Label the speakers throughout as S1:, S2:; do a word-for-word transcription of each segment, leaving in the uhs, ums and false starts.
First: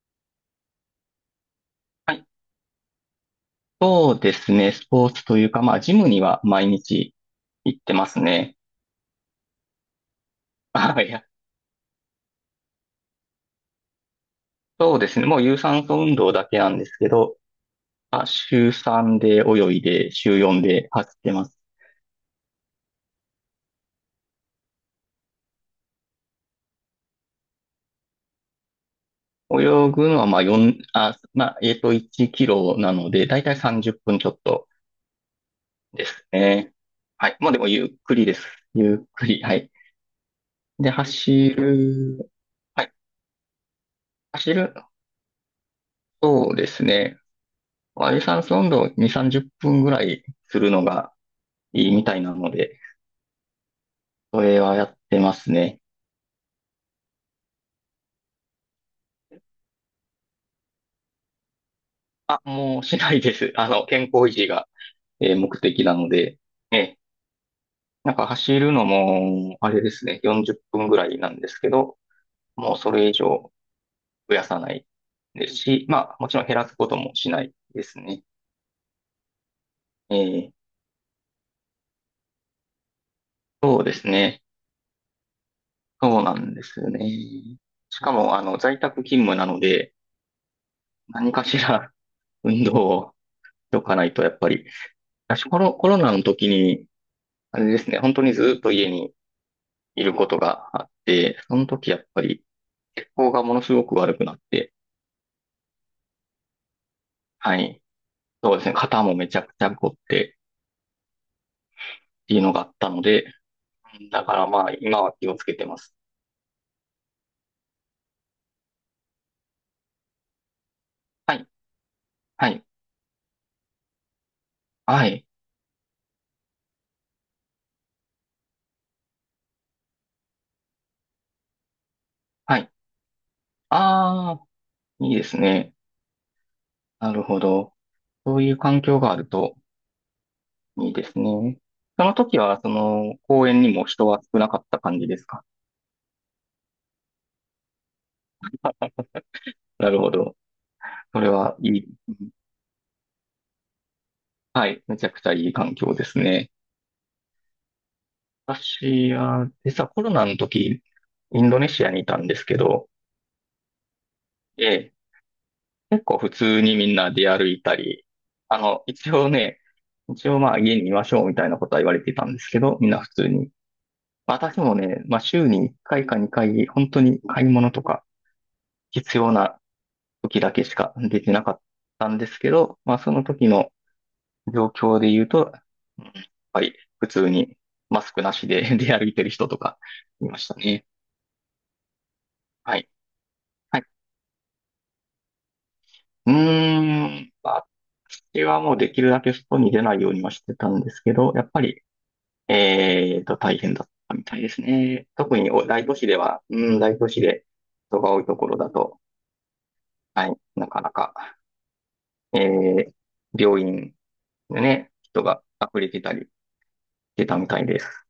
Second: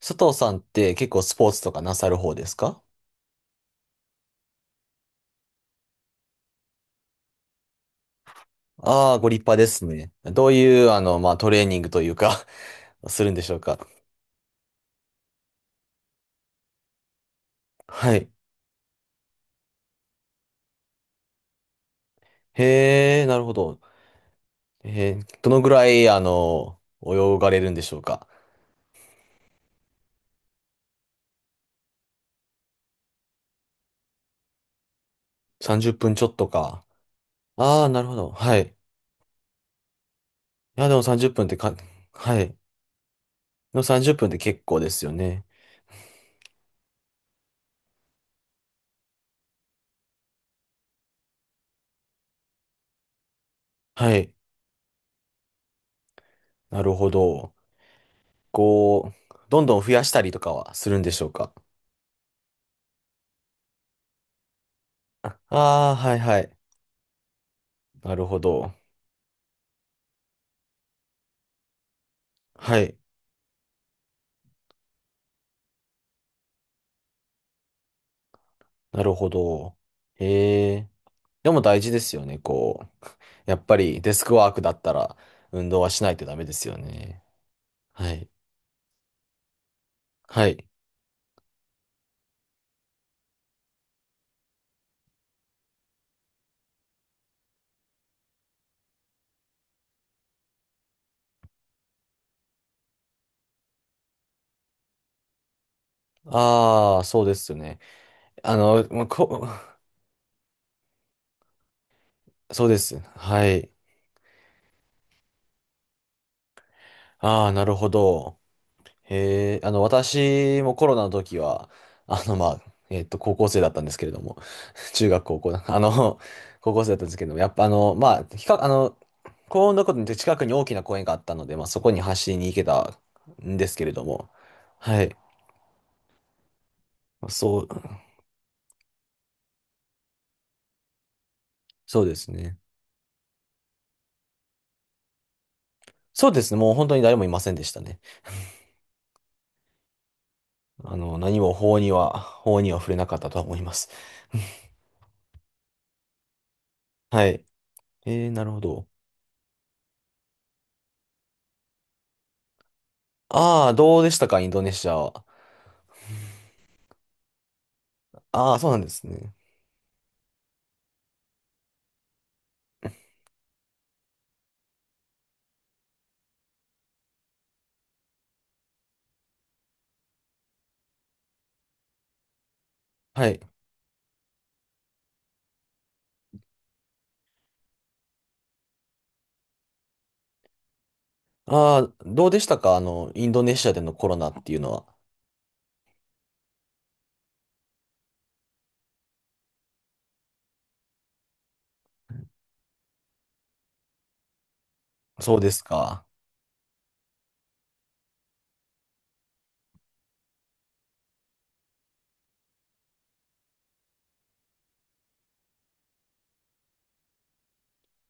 S1: 佐藤さんって結構スポーツとかなさ
S2: は
S1: る
S2: い。
S1: 方ですか？
S2: そうですね。スポーツというか、まあ、ジムには毎日行ってますね。
S1: ああー、ご立派ですね。どういう、あ
S2: あ、い
S1: の、
S2: や、
S1: まあ、トレーニングというか、 するんでしょうか？
S2: そうですね。もう有酸素運動だけなんですけど、
S1: は
S2: まあ、
S1: い。
S2: 週さんで泳いで、週よんで走ってます。
S1: へえ、なるほど。えーどのぐらい、あの、泳がれるんでしょうか？
S2: 泳ぐのは、まあ、よん、あ、まあ、えっと、いちキロなので、だいたいさんじゅっぷんちょっと
S1: 30
S2: で
S1: 分ちょ
S2: す
S1: っと
S2: ね。
S1: か。
S2: はい。もうでも、
S1: あ
S2: ゆ
S1: あ、
S2: っ
S1: なるほ
S2: くり
S1: ど。
S2: です。
S1: はい。い
S2: ゆっくり。はい。
S1: や、
S2: で、
S1: でもさんじゅっぷんっ
S2: 走
S1: ぷんってか、
S2: る、
S1: はい。で
S2: はい。
S1: もさんじゅっぷんっぷんって
S2: 走
S1: 結
S2: る、
S1: 構ですよね。
S2: そうですね。まあ有酸素運動に、さんじゅっぷんぐらいするのが、いいみたいなので、
S1: はい。
S2: それはやってますね。
S1: なるほど。こう、どんどん増やしたりとかはするんでしょうか？
S2: あ、もうしないです。あの、健康維持が、えー
S1: あ
S2: 目的な
S1: あー、
S2: の
S1: はい
S2: で、
S1: はい。
S2: え、な
S1: な
S2: ん
S1: る
S2: か
S1: ほ
S2: 走
S1: ど。
S2: るのも、あれですね、よんじゅっぷんぐらいなんですけど、も
S1: は
S2: うそ
S1: い。
S2: れ以上増やさないですし、まあ、もちろん減らすこともしないですね。
S1: なるほど。
S2: えー
S1: へえ。でも大事ですよね。こう、やっぱ
S2: そうで
S1: り
S2: す
S1: デスク
S2: ね。
S1: ワークだったら運動はしない
S2: そう
S1: と
S2: な
S1: ダメで
S2: んで
S1: すよ
S2: すよね。
S1: ね。
S2: し
S1: は
S2: か
S1: い。
S2: も、あの、在宅勤務なので、
S1: はい。
S2: 何かしら運動をしとかないと、やっぱり、私、コロ、コロナの時に、あれですね、本当にずっと家にいることがあって、その時やっぱり血行がものすごく悪くなって、
S1: ああ、そうです
S2: は
S1: よね。
S2: い。そ
S1: あ
S2: うですね、
S1: の、ま
S2: 肩
S1: あ
S2: もめ
S1: こ、
S2: ちゃくちゃ凝ってっていう のがあ
S1: そう
S2: っ
S1: で
S2: た
S1: す。
S2: ので、
S1: はい。
S2: だからまあ今は気をつけてます。
S1: ああ、なるほど。へえ。あの、私もコロナの
S2: は
S1: 時
S2: い、
S1: は、あの、ま
S2: はい、
S1: あ、えっと、高校生だったんですけれども、
S2: は
S1: 中学、
S2: い、
S1: 高校だ、あの、高校生だったんですけども、やっぱあの、まあ、比較、あの、幸運なことに近くに大きな公園があったので、まあ、そこに走りに行
S2: は
S1: け
S2: い。
S1: たんですけれども、
S2: ああ、
S1: は
S2: い
S1: い。
S2: いですね。なる
S1: まあ
S2: ほ
S1: そう、
S2: ど。そういう環境があるといいですね。
S1: そ
S2: そ
S1: うで
S2: の
S1: す
S2: 時
S1: ね。
S2: は、その公園にも人は少なかった感じですか？
S1: そうですね。もう本当に誰もいませんでしたね。
S2: なるほど。
S1: あの、
S2: それ
S1: 何も
S2: はい
S1: 法には、
S2: い。
S1: 法には触れなかったとは思います。
S2: は い、めちゃくちゃいい環境ですね。
S1: はい。えー、なるほど。
S2: 私は、実はコロナの時、インドネシアにいたんですけど、
S1: ああ、どうでしたか、インド
S2: え
S1: ネシ
S2: え、
S1: アは？
S2: 結構普通にみんな出歩いたり、
S1: ああ、
S2: あ
S1: そうなん
S2: の、
S1: です
S2: 一応
S1: ね。
S2: ね、一応まあ家にいましょうみたいなことは言われていたんですけど、みんな普通に。私もね、まあ週にいっかいかにかい、本当に買い物とか必要な時だけしかできなかったんですけど、まあその
S1: はい。
S2: 時の状況で言うと、うんやっぱり普通にマスクなしで 出歩いてる人とかいましたね。
S1: ああ、どうでしたか、
S2: は
S1: あ
S2: い。
S1: の、インドネシアでのコロナっていうのは？
S2: うーん、まあ私はもうできるだけ外に出ないようにはしてたんですけど、やっぱり、えーと、大変だったみたいですね。
S1: そ
S2: 特
S1: うで
S2: に
S1: す
S2: お大都
S1: か。
S2: 市では、うん、大都市で人が多いところだと、はい、なかなか、えー、病院でね、人が溢れてたりしてたみたいです。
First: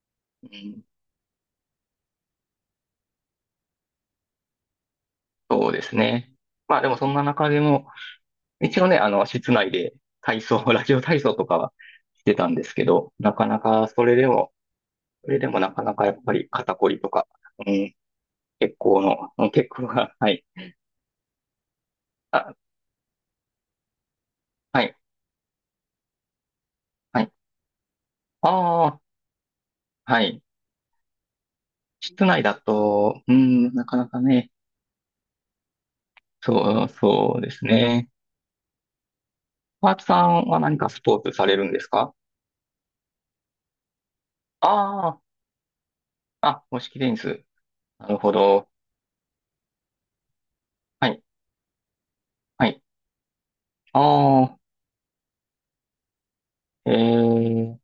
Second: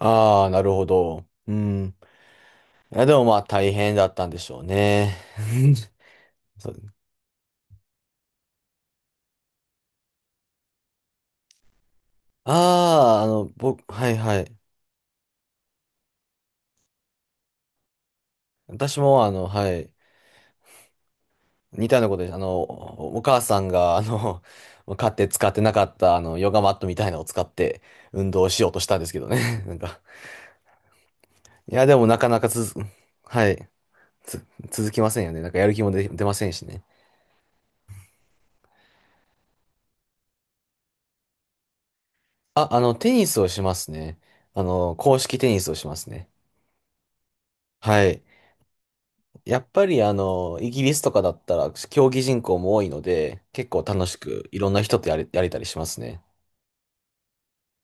S1: あ
S2: う
S1: あ、なる
S2: ん、
S1: ほど。うん。いや、でもまあ大変だったんでしょうね。
S2: そうですね。
S1: そう
S2: まあでもそんな中でも、一応ね、あの、室内で体操、ラジオ体操とかはしてたんですけど、
S1: ああ、あ
S2: な
S1: の、
S2: かなか
S1: 僕、
S2: そ
S1: はい
S2: れで
S1: は
S2: も、
S1: い。
S2: それでもなかなかやっぱり肩こりとか、うん、血
S1: 私
S2: 行の、
S1: もあ
S2: う
S1: の、
S2: ん血
S1: は
S2: 行
S1: い。
S2: が、はい。
S1: 似たようなことです。あ
S2: あ、
S1: の、おお母さんが、あの、
S2: はい、
S1: 買って使ってなかった、あの、ヨガマットみたいなの
S2: は
S1: を
S2: い。
S1: 使って運動しようとし
S2: あ
S1: たん
S2: あ、
S1: ですけどね。なんか、
S2: はい。
S1: いや、でもな
S2: 室
S1: かな
S2: 内
S1: か
S2: だ
S1: 続く、
S2: と、う
S1: はい。
S2: ん、なかなか
S1: つ、
S2: ね、
S1: 続きませんよね。なんかやる気も出、出ませんしね。
S2: そう、そうですね。パーツさんは何かスポーツされるんですか？
S1: あ、あの、テニスをしますね。あの、公
S2: あ
S1: 式テニスをしますね。
S2: あ、あ、公式テニス。
S1: は
S2: なる
S1: い。
S2: ほど。
S1: やっぱりあの、イギリス
S2: は
S1: とか
S2: い、
S1: だったら競技人口
S2: は
S1: も多
S2: い。
S1: いので、結構
S2: あ
S1: 楽しくい
S2: あ、
S1: ろんな人とやれ、やれたりしますね。
S2: えー、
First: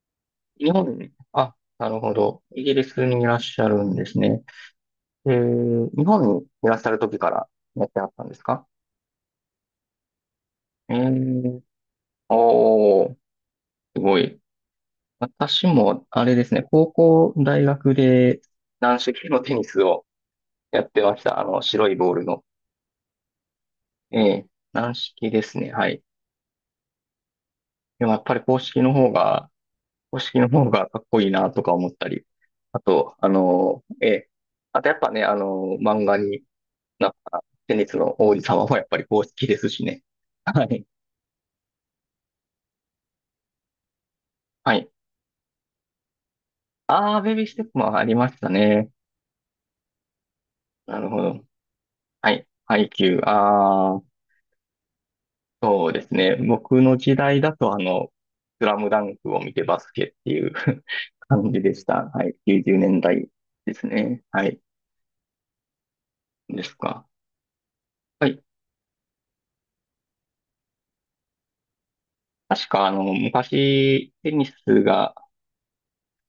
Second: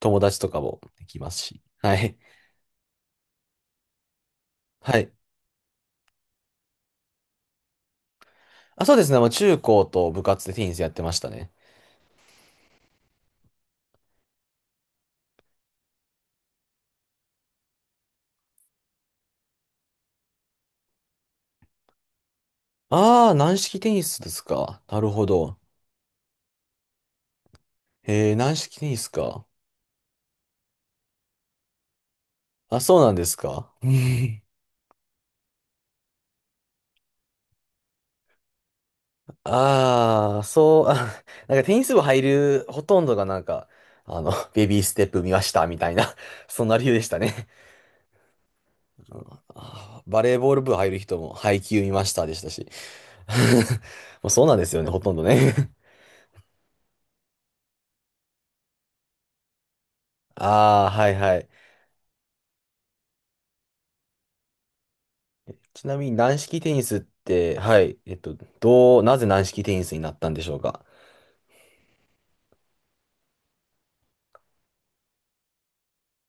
S1: 友達とか
S2: 日
S1: も
S2: 本
S1: で
S2: に、
S1: きます
S2: あ、
S1: し。
S2: な
S1: は
S2: るほ
S1: い。
S2: ど。イギリスにいらっしゃるんですね。
S1: はい。
S2: えー、日本にいらっしゃる時からやってあったんですか？
S1: あ、そうですね。まあ、中高と部活でテニスやっ
S2: え
S1: てましたね。
S2: ーおー、すごい。私も、あれですね、高校、大学で軟式のテニスをやってました。あの、白いボールの。
S1: ああ、軟式テニ
S2: え
S1: スです
S2: え、
S1: か？
S2: 軟
S1: なるほ
S2: 式で
S1: ど。
S2: すね。はい。でもやっ
S1: へえ
S2: ぱ
S1: ー、
S2: り
S1: 軟
S2: 公
S1: 式
S2: 式
S1: テ
S2: の
S1: ニス
S2: 方
S1: か。
S2: が、公式の方がかっこいいなとか思ったり。
S1: あ、
S2: あ
S1: そうなん
S2: と、
S1: で
S2: あ
S1: すか？
S2: の、ええ、あとやっぱね、あの、漫画になったテニスの王子様もやっぱり公式ですしね。
S1: ああ、
S2: は
S1: そ
S2: い。
S1: う、あ、なんかテニス部入るほとんどがなんか、あの、ベ
S2: は
S1: ビー
S2: い。
S1: ステップ見ましたみたいな、そんな理由でし
S2: あ
S1: た
S2: あベビー
S1: ね。
S2: ステップもありましたね。
S1: うん。あーバレーボール部入る
S2: なる
S1: 人
S2: ほ
S1: も
S2: ど。
S1: 配球見ました
S2: は
S1: でし
S2: い。
S1: たし。
S2: ハイキュあー。
S1: もうそうなんですよね、ほとんどね。
S2: そうですね。僕の時代だと、あの、スラムダンクを見てバスケって いう
S1: ああ、はいはい。
S2: 感じでした。はい。きゅうじゅうねんだいですね。はい。
S1: ちなみに軟式
S2: で
S1: テ
S2: す
S1: ニスっ
S2: か。
S1: て、はい、えっ
S2: は
S1: と、
S2: い。
S1: どう、なぜ軟式テニスになったんでしょうか？
S2: 確か、あの、昔、テニスが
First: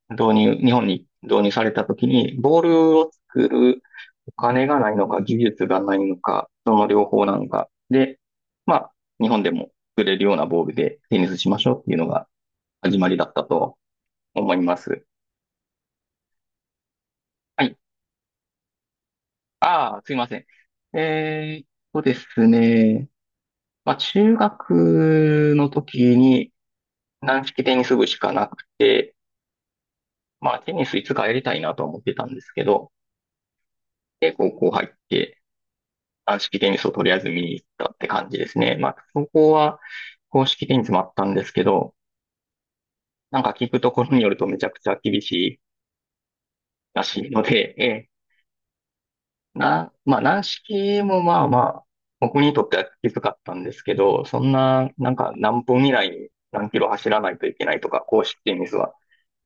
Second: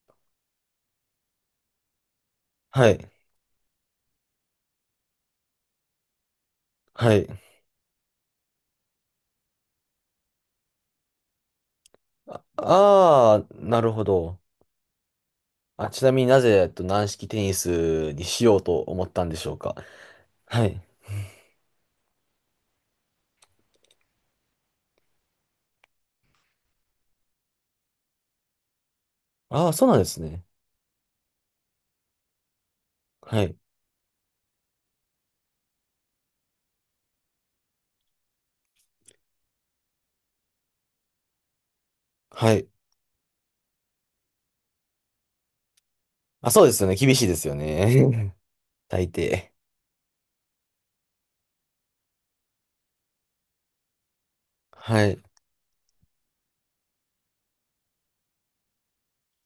S2: 導入、日本に導入された時に、ボー
S1: は
S2: ル
S1: い、
S2: を作るお金がないのか、技術がないのか、その両
S1: は
S2: 方
S1: い。
S2: なのか。で、まあ、日本でも作れるようなボールでテニスしましょうっていうのが
S1: あ
S2: 始まりだった
S1: あー、
S2: と
S1: なるほど。
S2: 思います。
S1: あ、ちなみになぜ、えっと、軟式テニ
S2: はい。
S1: スにしようと思ったんでしょうか？
S2: ああ、すいません。
S1: はい。
S2: えーっとですね。まあ、中学の時に軟式テニス部しかなくて、
S1: ああ、そうなんですね。
S2: まあ、テニスいつかやりたいなとは思ってたんですけど、
S1: はい、
S2: で、高校入って、軟式テニスをとりあえず見に行ったって感じですね。まあ、高校は公式テニスもあったんですけど、
S1: はい。
S2: なんか聞くところによるとめちゃくちゃ厳しい
S1: あ、そうですよね。
S2: ら
S1: 厳しい
S2: しい
S1: で
S2: の
S1: すよ
S2: で、え
S1: ね。大抵。
S2: な、まあ、軟式もまあまあ、僕にとってはきつかったんですけど、そんな、
S1: は
S2: なん
S1: い。
S2: か何分以内に何キロ走らないといけないとか、公式テニスは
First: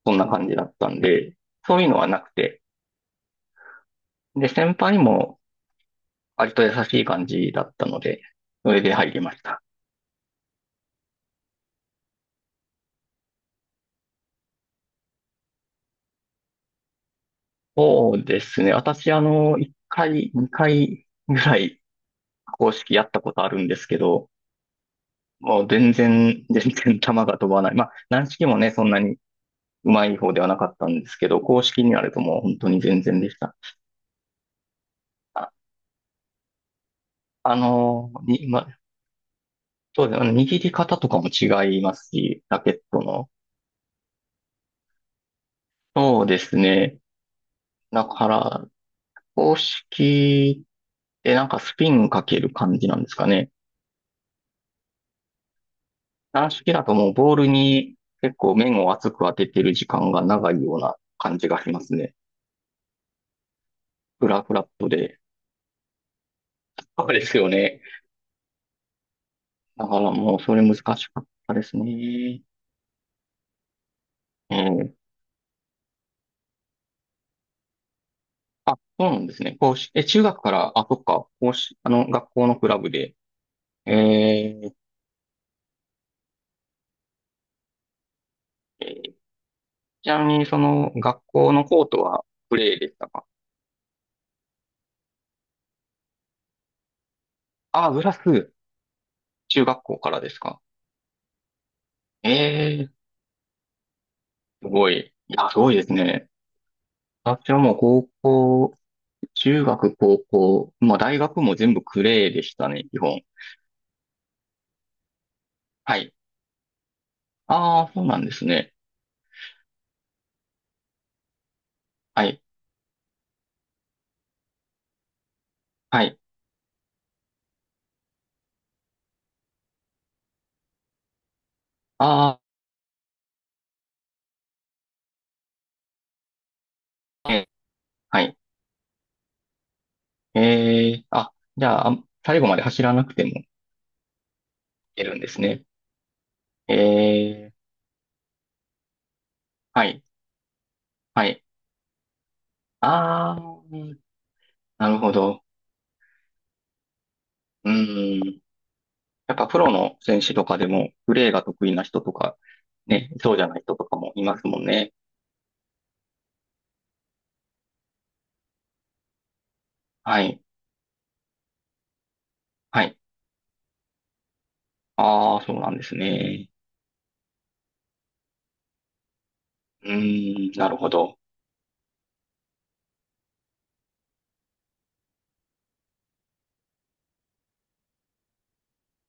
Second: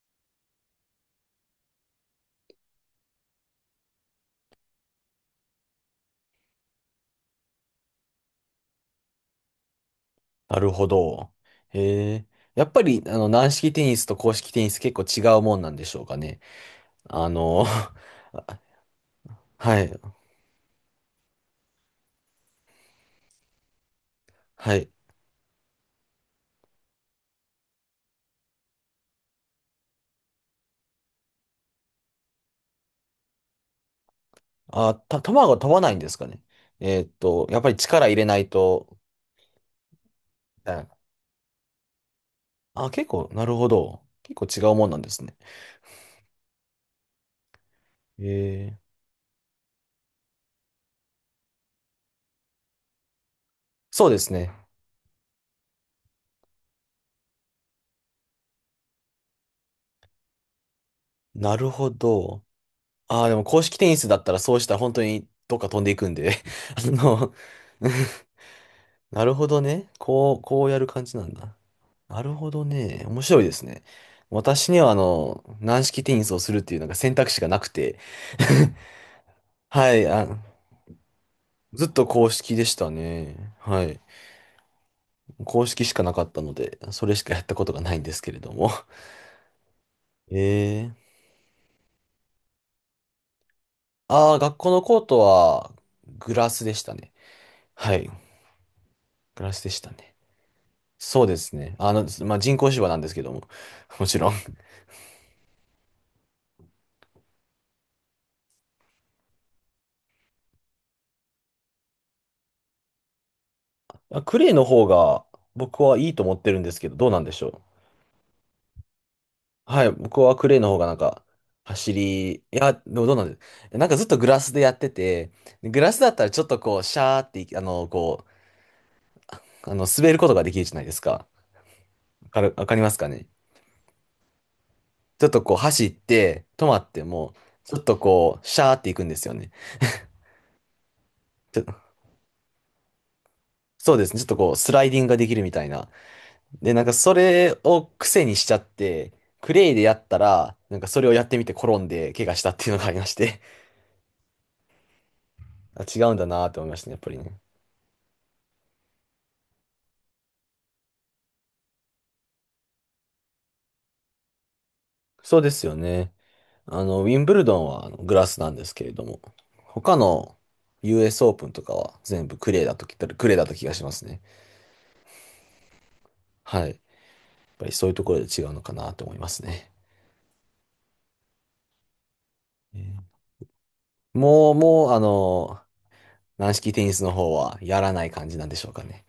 S2: そんな感じだったんで、そういうのはなくて、で、先輩も割と優しい感じだったので、それで入りました。
S1: なるほど。へえ。やっぱり、あの、軟式テニスと硬式テニス結構違うもんなんでしょうかね？あの、
S2: そう ですね。私、あの、1
S1: はい、
S2: 回、にかいぐらい公式やったことあるんですけど、
S1: はい。
S2: もう全然、全然球が飛ばない。まあ、軟式もね、そんなにうまい方ではなかったんですけど、公式になるともう本当に全然でした。
S1: あ、た、球が
S2: あ、
S1: 飛ばないんですかね？えーっと、
S2: あ
S1: やっぱり力
S2: の
S1: 入れな
S2: に、
S1: い
S2: ま、
S1: と、
S2: そうですね。
S1: み
S2: 握り
S1: たいな。
S2: 方とかも違いますし、ラケッ
S1: あ、
S2: ト
S1: 結構、
S2: の。
S1: なるほど。結構違うもんなんですね。
S2: そうですね。だ
S1: へ
S2: から、
S1: え。
S2: 公式ってなんかスピンかける感じなんですかね。
S1: そうですね。
S2: 軟式だともうボールに結構面を厚く当ててる時間が長いような感じ
S1: な
S2: が
S1: る
S2: しま
S1: ほ
S2: すね。
S1: ど。ああでも硬式テニスだっ
S2: フ
S1: たら
S2: ラフ
S1: そう
S2: ラ
S1: し
S2: ッ
S1: たら
S2: ト
S1: 本当
S2: で。
S1: にどっか飛んでいくんで。あ
S2: そうで
S1: の、
S2: すよね。
S1: なるほど
S2: だ
S1: ね。
S2: から
S1: こ
S2: もう
S1: う、
S2: それ
S1: こう
S2: 難
S1: や
S2: し
S1: る
S2: か
S1: 感じな
S2: っ
S1: ん
S2: た
S1: だ。
S2: です
S1: なる
S2: ね。
S1: ほどね。面白いですね。
S2: え
S1: 私には、あ
S2: ー
S1: の、軟式テニスをするっていうなんか選択肢がなくて。
S2: あ、そうなんですね。公
S1: は
S2: 式、え、
S1: い、
S2: 中
S1: あ、
S2: 学から、あ、そっか、公式、
S1: ずっ
S2: あ
S1: と
S2: の、
S1: 公
S2: 学校
S1: 式
S2: の
S1: で
S2: ク
S1: し
S2: ラ
S1: た
S2: ブで。
S1: ね。はい。
S2: えー、
S1: 公式しかなかったので、それしかやったことがないんですけれども。
S2: えーちな みに、そ
S1: え
S2: の、
S1: ー。
S2: 学校のコートはプレーでしたか？
S1: ああー、学校のコートは、グラスでしたね。
S2: あ、
S1: は
S2: ブ
S1: い。
S2: ラス、
S1: グラス
S2: 中
S1: で
S2: 学
S1: した
S2: 校か
S1: ね。
S2: らですか？
S1: そうですね。あの、
S2: え
S1: まあ、人工芝
S2: ー、
S1: なんですけども。もちろん。
S2: すごい。いや、すごいですね。私はもう高校、中学、高校、まあ大学も全部クレーでしたね、基本。
S1: あ、クレーの方が、僕
S2: は
S1: はい
S2: い。
S1: いと思ってるんですけど、どうなんでしょう？
S2: ああ、そうなんですね。
S1: はい、僕はクレイの方がなんか、走
S2: は
S1: り、い
S2: い。
S1: や、でもどうなんですなんかずっとグラスでやってて、グラス
S2: は
S1: だっ
S2: い。
S1: たらちょっとこう、シャーってい、あの、こう、あの、滑ることができるじゃないですか。わ
S2: あ
S1: かる、わかりますかね？ちょっとこう、走って、止まっても、
S2: あ、え
S1: ちょっと
S2: はい。
S1: こう、シャーっていくんですよね。
S2: えー、あ、
S1: ちょ
S2: じゃあ、最後まで走らなくてもい
S1: そうですね、ちょっとこう、スライディ
S2: け
S1: ング
S2: る
S1: が
S2: ん
S1: で
S2: で
S1: き
S2: す
S1: るみた
S2: ね。
S1: いな。
S2: え
S1: で、なんかそ
S2: え、
S1: れを癖にしちゃって、クレイで
S2: は
S1: や
S2: い、
S1: ったら、なんかそれをや
S2: は
S1: って
S2: い。
S1: みて転んで、怪我したっていうのがありまし
S2: あ
S1: て、
S2: ー、なるほど。
S1: あ、違うんだなって思いましたね、やっぱりね。
S2: うん。やっぱプロの選手とかでも、プレーが得意な人とか、ね、そうじゃない人とかもいますもんね。
S1: そうですよね。あの、ウィンブルドンはあのグラスなんですけれども、他
S2: は
S1: の
S2: い、
S1: ユーエス オープンとかは全部クレーだ
S2: は
S1: とき、
S2: い。
S1: クレーだった気がしますね。
S2: ああ、そうなんですね。
S1: はい。やっぱりそういうところで違うのかなと思いますね。
S2: うん、なるほど。
S1: えーもう、もう、あの、軟式テニスの方はやらない感じなんでしょうかね？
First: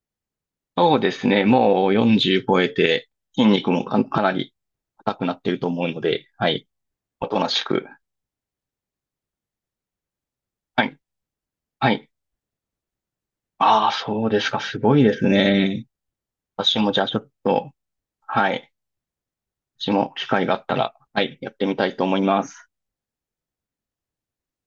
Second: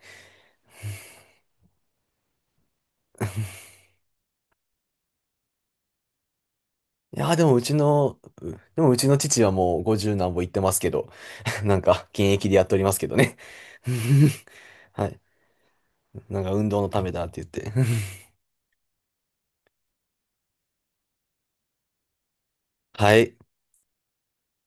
S2: そうですね。もう40超えて、筋肉もか、かなり硬くなっていると思うので、はい。
S1: い
S2: お
S1: やー、
S2: と
S1: で
S2: な
S1: もう
S2: し
S1: ち
S2: く。
S1: の、うでもうちの父はもうごじゅう何歩行ってます
S2: は
S1: け
S2: い、
S1: ど、なん
S2: は
S1: か
S2: い。
S1: 現役でやっておりますけどね。
S2: ああ、そうですか。す ごい
S1: は
S2: で
S1: い。
S2: すね。
S1: なんか運
S2: 私
S1: 動の
S2: もじ
S1: た
S2: ゃあ
S1: め
S2: ちょ
S1: だ
S2: っ
S1: って言っ
S2: と、
S1: て。
S2: はい。私も機会があったら、はい、やってみたいと思います。
S1: はい。